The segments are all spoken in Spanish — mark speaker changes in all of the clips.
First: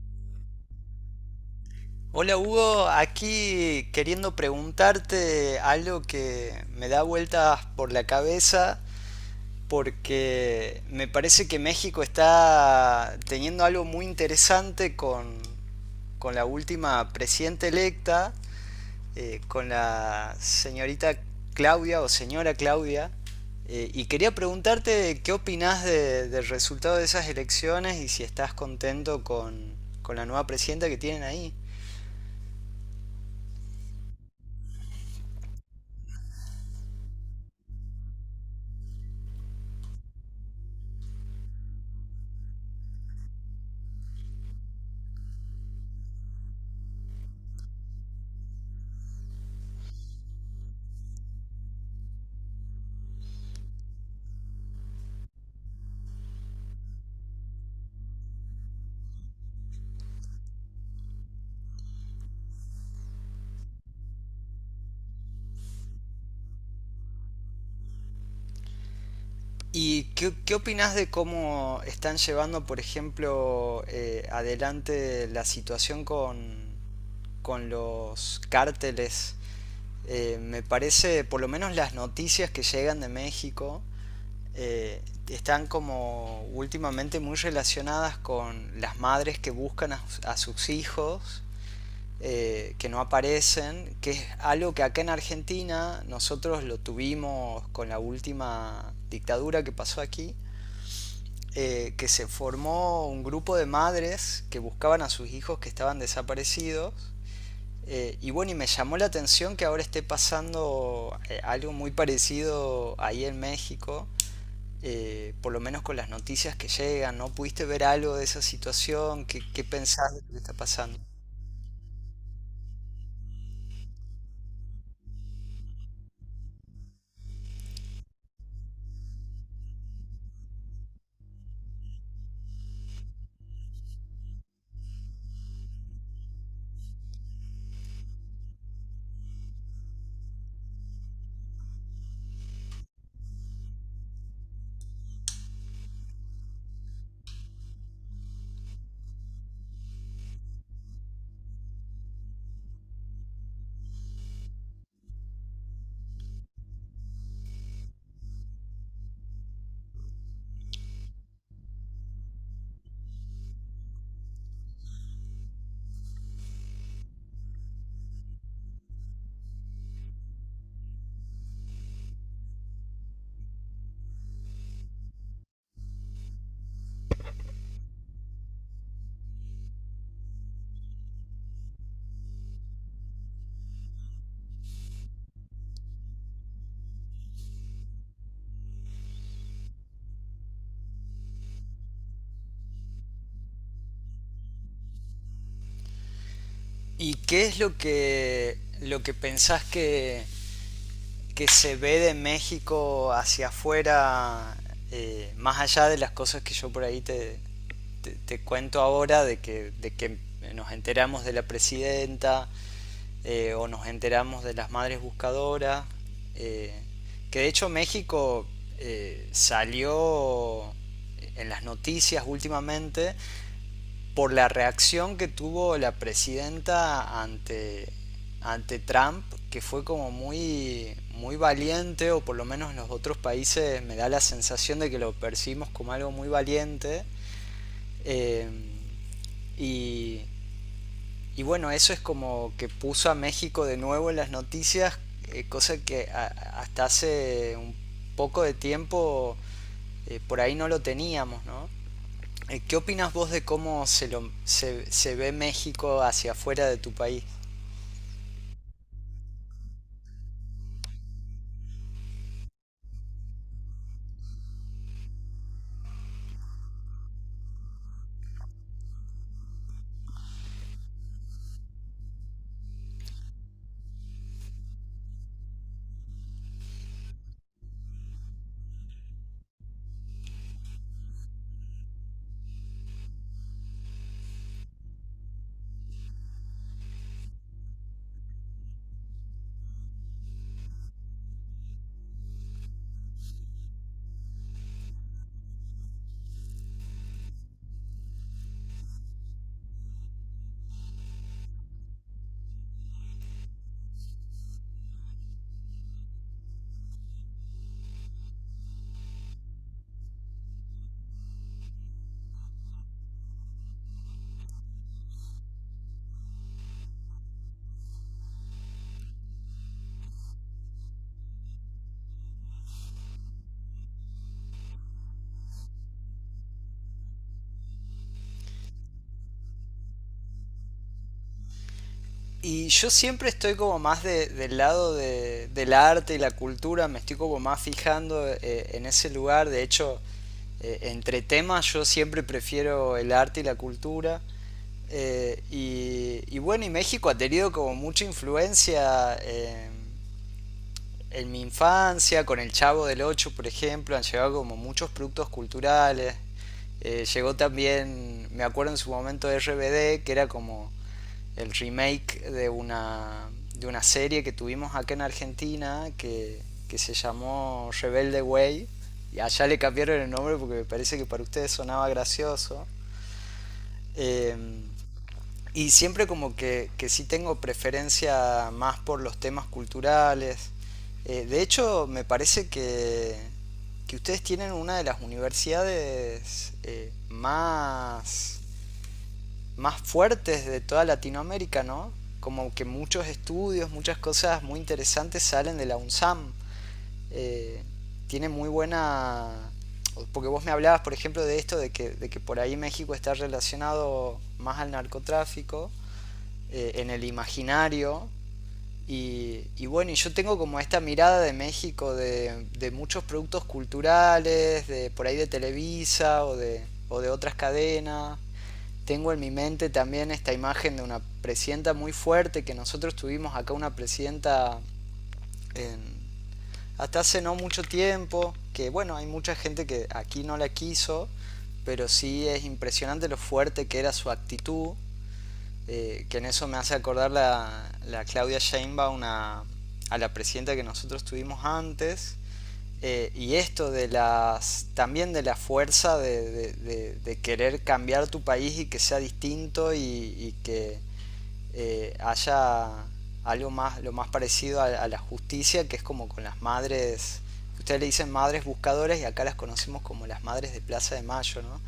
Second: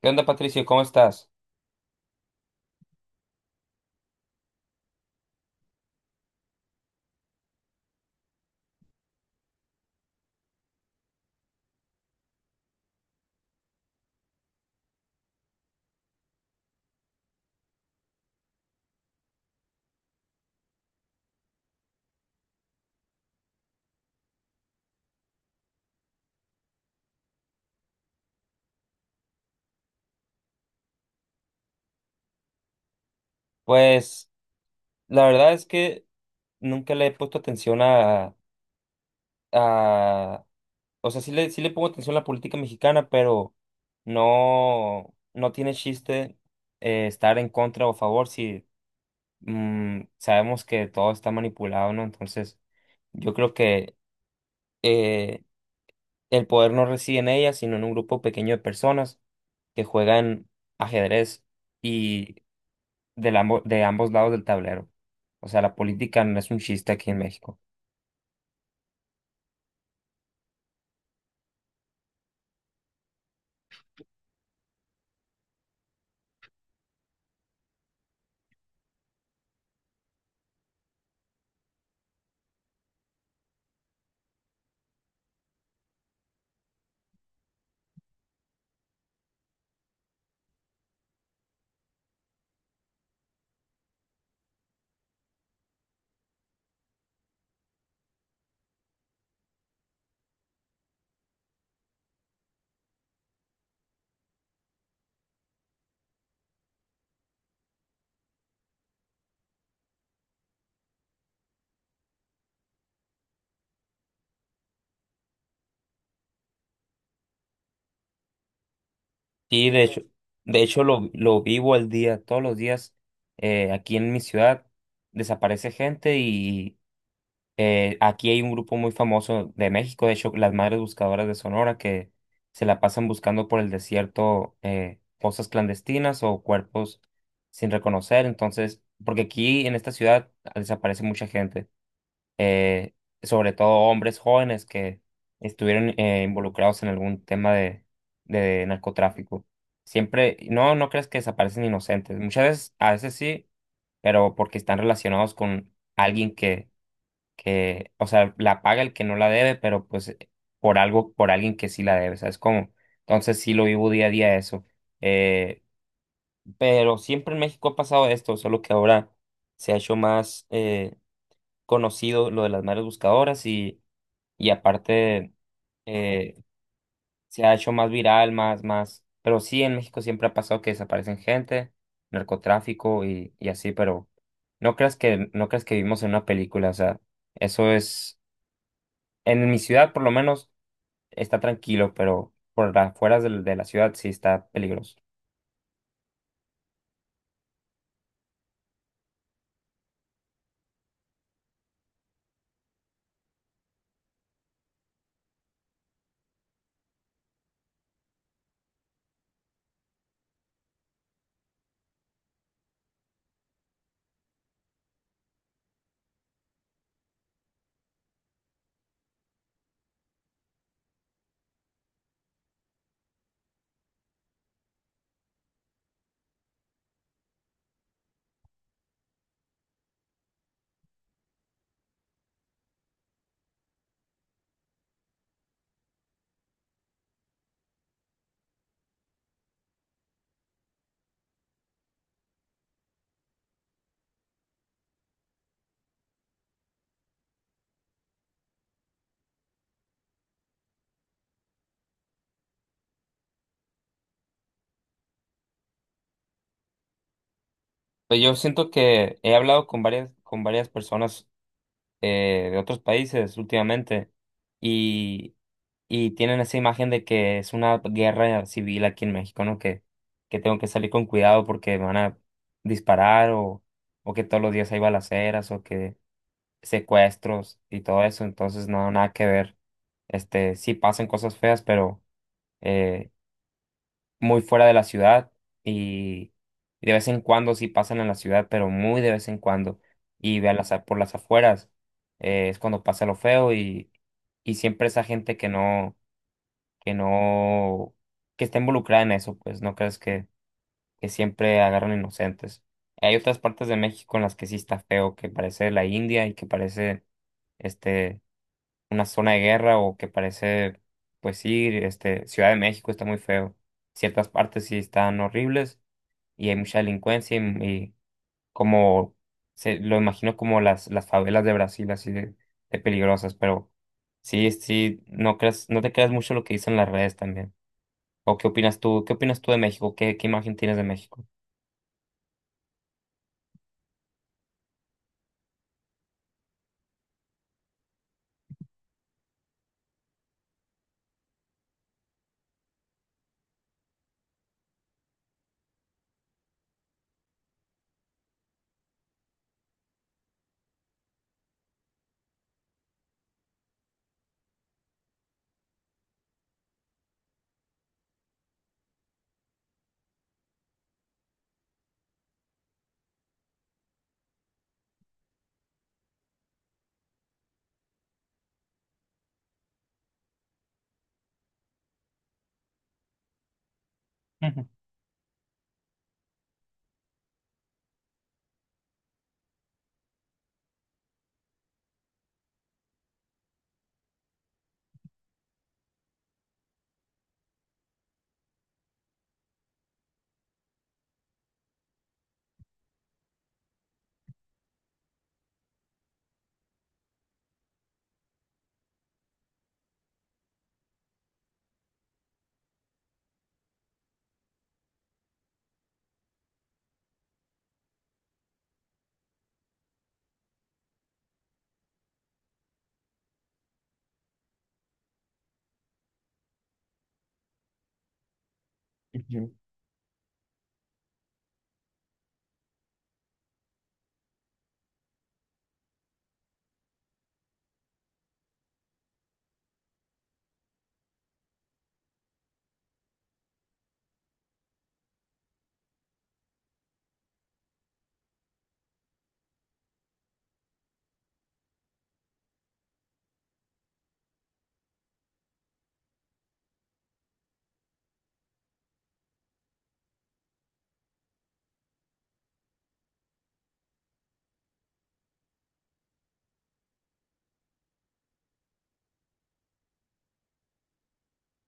Speaker 1: ¿Qué onda, Patricio? ¿Cómo estás?
Speaker 2: Hola Hugo, aquí queriendo preguntarte algo que me da vueltas por la cabeza porque me parece que México está teniendo algo muy interesante con la última presidenta electa, con la señorita Claudia o señora Claudia. Y quería preguntarte qué opinás del resultado de esas elecciones y si estás contento con la nueva presidenta que tienen ahí.
Speaker 1: Pues la verdad es que nunca le he puesto atención a, a- o sea, sí le pongo atención a la política mexicana, pero no tiene chiste, estar en contra o a favor. Si sabemos que todo está manipulado, ¿no? Entonces, yo creo que eh, el poder no reside en ella, sino en un grupo pequeño de personas que juegan ajedrez de ambos lados del tablero. O sea, la política no es un chiste aquí en México.
Speaker 2: ¿Y qué opinás de cómo están llevando, por ejemplo, adelante la situación con los cárteles? Me parece, por lo menos las noticias que llegan de México, eh, están como últimamente muy relacionadas con las madres que buscan a sus hijos, que no aparecen, que es algo que acá en Argentina nosotros lo tuvimos con la última dictadura que pasó aquí, que se formó un grupo de madres que buscaban a sus hijos que estaban desaparecidos. Y bueno, y me llamó la atención que ahora esté pasando algo muy parecido ahí en México, por lo menos con las noticias que llegan, ¿no? ¿Pudiste ver algo de esa situación? ¿Qué, qué
Speaker 1: Y
Speaker 2: pensás de lo que está
Speaker 1: de hecho
Speaker 2: pasando?
Speaker 1: lo vivo al día, todos los días, aquí en mi ciudad desaparece gente. Y aquí hay un grupo muy famoso de México, de hecho, las Madres Buscadoras de Sonora, que se la pasan buscando por el desierto fosas clandestinas o cuerpos sin reconocer. Entonces, porque aquí en esta ciudad desaparece mucha gente. eh, Sobre todo hombres jóvenes que estuvieron involucrados en algún tema de narcotráfico. Siempre, no, no crees que desaparecen inocentes. Muchas veces, a veces sí, pero porque están relacionados con alguien que, o sea, la paga el que no la debe, pero pues por algo, por alguien que sí la debe, ¿sabes cómo? Entonces sí lo vivo día a día eso. Eh, pero siempre en México ha pasado esto, solo que ahora se ha hecho más conocido lo de las madres buscadoras. Y y aparte eh, se ha hecho más viral, más, más, pero sí, en México siempre ha pasado que desaparecen gente, narcotráfico y así, pero no creas que, no creas que vivimos en una película. O sea, eso es, en mi ciudad por lo menos está tranquilo, pero por las afueras de la ciudad sí está peligroso.
Speaker 2: ¿Y qué es lo lo que pensás que se ve de México hacia afuera, más allá de las cosas que yo por ahí te cuento ahora, de de que nos enteramos de la presidenta o nos enteramos de las madres buscadoras, eh, que de hecho México salió en las noticias últimamente por la reacción que tuvo la presidenta ante Trump, que fue como muy, muy valiente, o por lo menos en los otros países me da la sensación de que lo percibimos como algo muy valiente. Eh, y, y, bueno, eso es como que puso a México de nuevo en las noticias, cosa que hasta hace un poco de tiempo por ahí no lo teníamos, ¿no? ¿Qué opinas vos de cómo se ve México hacia afuera de tu país?
Speaker 1: Pero yo siento que he hablado con varias personas de otros países últimamente y, y tienen esa imagen de que es una guerra civil aquí en México, ¿no? Que tengo que salir con cuidado porque me van a disparar, o que todos los días hay balaceras o que secuestros y todo eso. Entonces no, nada que ver. Este, sí pasan cosas feas, pero eh, muy fuera de la ciudad. Y de vez en cuando sí pasan en la ciudad, pero muy de vez en cuando. Y vean las, por las afueras es cuando pasa lo feo. Y, y siempre esa gente que no, que no, que está involucrada en eso, pues no crees que siempre agarran inocentes. Hay otras partes de México en las que sí está feo, que parece la India y que parece este, una zona de guerra, o que parece, pues sí, este, Ciudad de México está muy feo, ciertas partes sí están horribles y hay mucha delincuencia. Y, y como se lo imagino como las favelas de Brasil, así de peligrosas. Pero sí, sí, no creas, no te creas mucho lo que dicen las redes también. ¿O qué opinas tú? ¿Qué opinas tú de México? ¿Qué, qué imagen tienes de México?
Speaker 2: Y yo siempre estoy como más del lado del arte y la cultura, me estoy como más fijando en ese lugar. De hecho, entre temas yo siempre prefiero el arte y la cultura. Y bueno, y México ha tenido como mucha influencia en mi infancia, con el Chavo del ocho, por ejemplo, han llegado como muchos productos culturales. Llegó también, me acuerdo en su momento de RBD, que era como el remake de una serie que tuvimos acá en Argentina que se llamó Rebelde Way. Y allá le cambiaron el nombre porque me parece que para ustedes sonaba gracioso. Eh,
Speaker 1: Ujú.
Speaker 2: y siempre como que sí tengo preferencia más por los temas culturales. De hecho, me parece que ustedes tienen una de las universidades más fuertes de toda Latinoamérica, ¿no? Como que muchos estudios, muchas cosas muy interesantes salen de la UNSAM. Eh, tiene muy buena... Porque vos me hablabas, por ejemplo, de esto, de de que por ahí México está relacionado más al narcotráfico en el imaginario. Y bueno, y yo tengo como esta mirada de México, de muchos productos culturales, de por ahí de Televisa o de otras cadenas. Tengo en mi
Speaker 1: Ujú.
Speaker 2: mente también esta imagen de una presidenta muy fuerte, que nosotros tuvimos acá una presidenta en- hasta hace no mucho tiempo, que bueno, hay mucha gente que aquí no la quiso, pero sí es impresionante lo fuerte que era su actitud que en eso me hace acordar la Claudia Sheinbaum una a la presidenta que nosotros tuvimos antes, y esto de las también de la fuerza de querer cambiar tu país y que sea distinto y que haya algo más lo más parecido a la justicia, que es como con las madres ustedes le dicen madres buscadoras y acá las conocemos como las madres de Plaza de Mayo, ¿no?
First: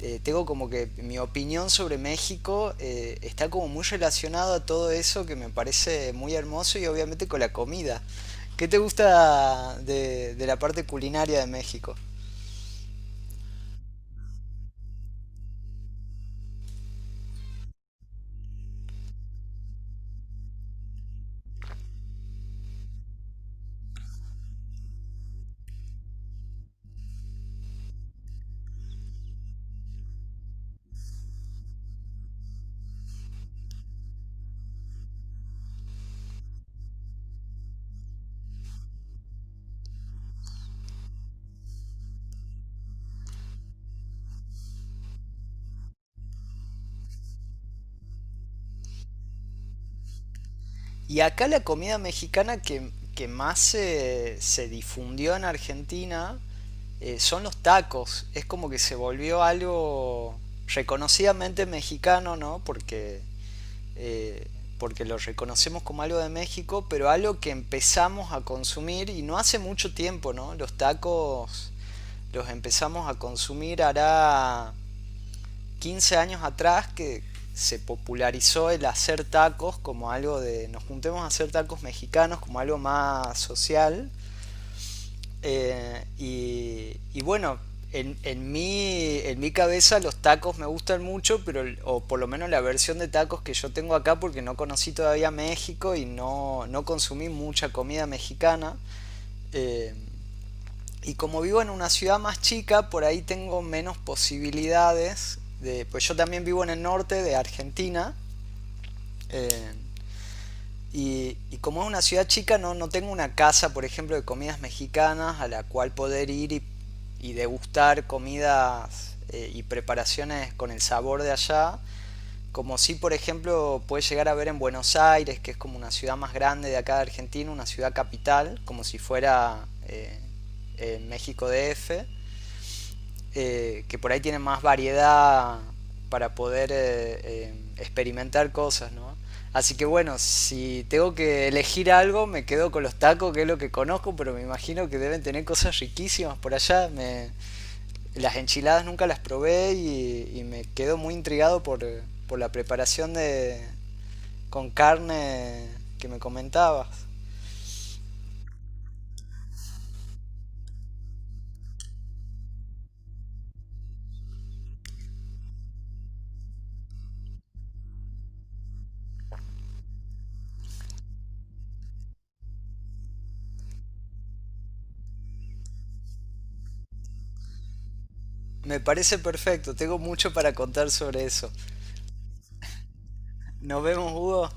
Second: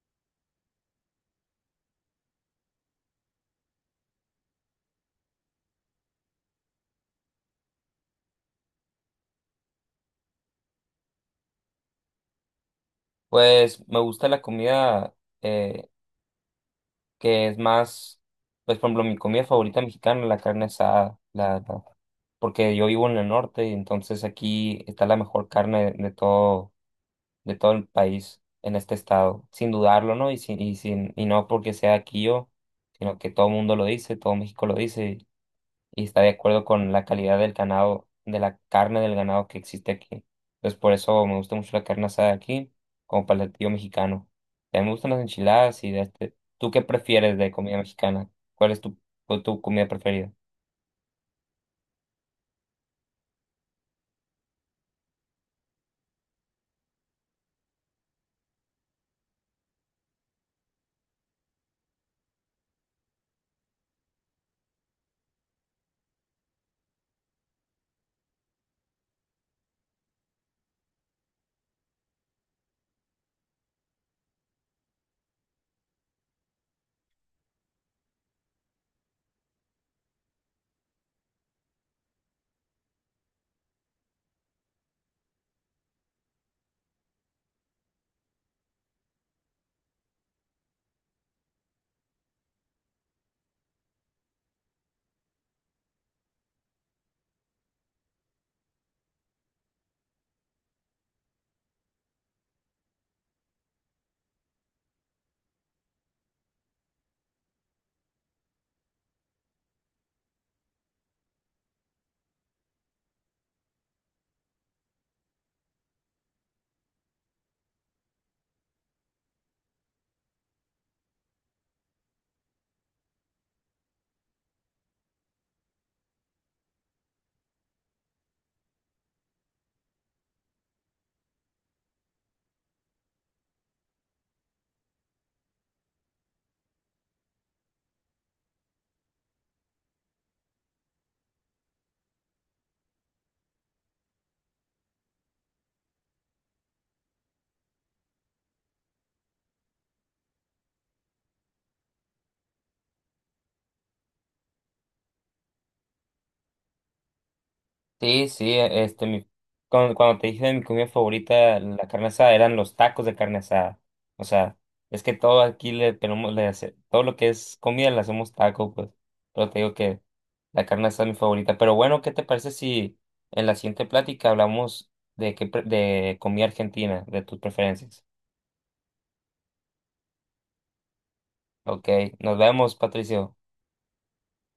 Speaker 2: Tengo como que mi opinión sobre México está como muy relacionado a todo eso que me parece muy hermoso y obviamente con la comida. ¿Qué te gusta de la parte culinaria de México?
Speaker 1: Pues me gusta la comida, eh, que es más, pues por ejemplo, mi comida favorita mexicana, la carne asada, porque yo vivo en el norte y entonces aquí está la mejor carne de todo el país en este estado, sin dudarlo, ¿no? Y, sin, y, sin, y no porque sea aquí yo, sino que todo el mundo lo dice, todo México lo dice y está de acuerdo con la calidad del ganado, de la carne del ganado que existe aquí. Entonces por eso me gusta mucho la carne asada aquí, como platillo mexicano. También me gustan las enchiladas y de este. ¿Tú qué prefieres de comida mexicana? ¿Cuál es tu, tu comida preferida?
Speaker 2: Y acá la comida mexicana que más se difundió en Argentina son los tacos. Es como que se volvió algo reconocidamente mexicano, ¿no? Porque, eh, porque lo reconocemos como algo de México, pero algo que empezamos a consumir y no hace mucho tiempo, ¿no? Los tacos los empezamos a consumir hará 15 años atrás que se popularizó el hacer tacos como algo de nos juntemos a hacer tacos mexicanos como algo más social. Y bueno en mi cabeza los tacos me gustan mucho, pero o por lo menos la versión de tacos que yo tengo acá porque no conocí todavía México y no consumí mucha comida mexicana. Eh, y como vivo en una ciudad más chica, por ahí tengo menos posibilidades. De, pues yo también vivo en el norte de Argentina. eh, y como es una ciudad chica, no tengo una casa, por ejemplo, de comidas mexicanas a la cual poder ir y degustar comidas y preparaciones con el sabor de allá. Como si, por ejemplo, puedes llegar a ver en Buenos Aires, que es como una ciudad más grande de acá de Argentina, una ciudad capital, como si fuera México DF, que por ahí tienen más variedad para poder experimentar cosas, ¿no? Así que bueno, si tengo que elegir algo, me quedo con los tacos, que es lo que conozco, pero me imagino que deben tener cosas riquísimas por allá. Me, las enchiladas nunca las probé y me quedo muy intrigado por la preparación de, con carne que me comentabas.
Speaker 1: Sí, sí, e, este, mi, cuando, cuando te dije de mi comida favorita, la carne asada, eran los tacos de carne asada. O sea, es que todo aquí le tenemos, todo lo que es comida le hacemos taco, pues. Pero te digo que la carne asada es mi favorita. Pero bueno, ¿qué te parece si en la siguiente plática hablamos de comida argentina, de tus preferencias?
Speaker 2: Me parece perfecto, tengo mucho para contar sobre eso.
Speaker 1: Ok, nos vemos, Patricio.
Speaker 2: Nos vemos, Hugo.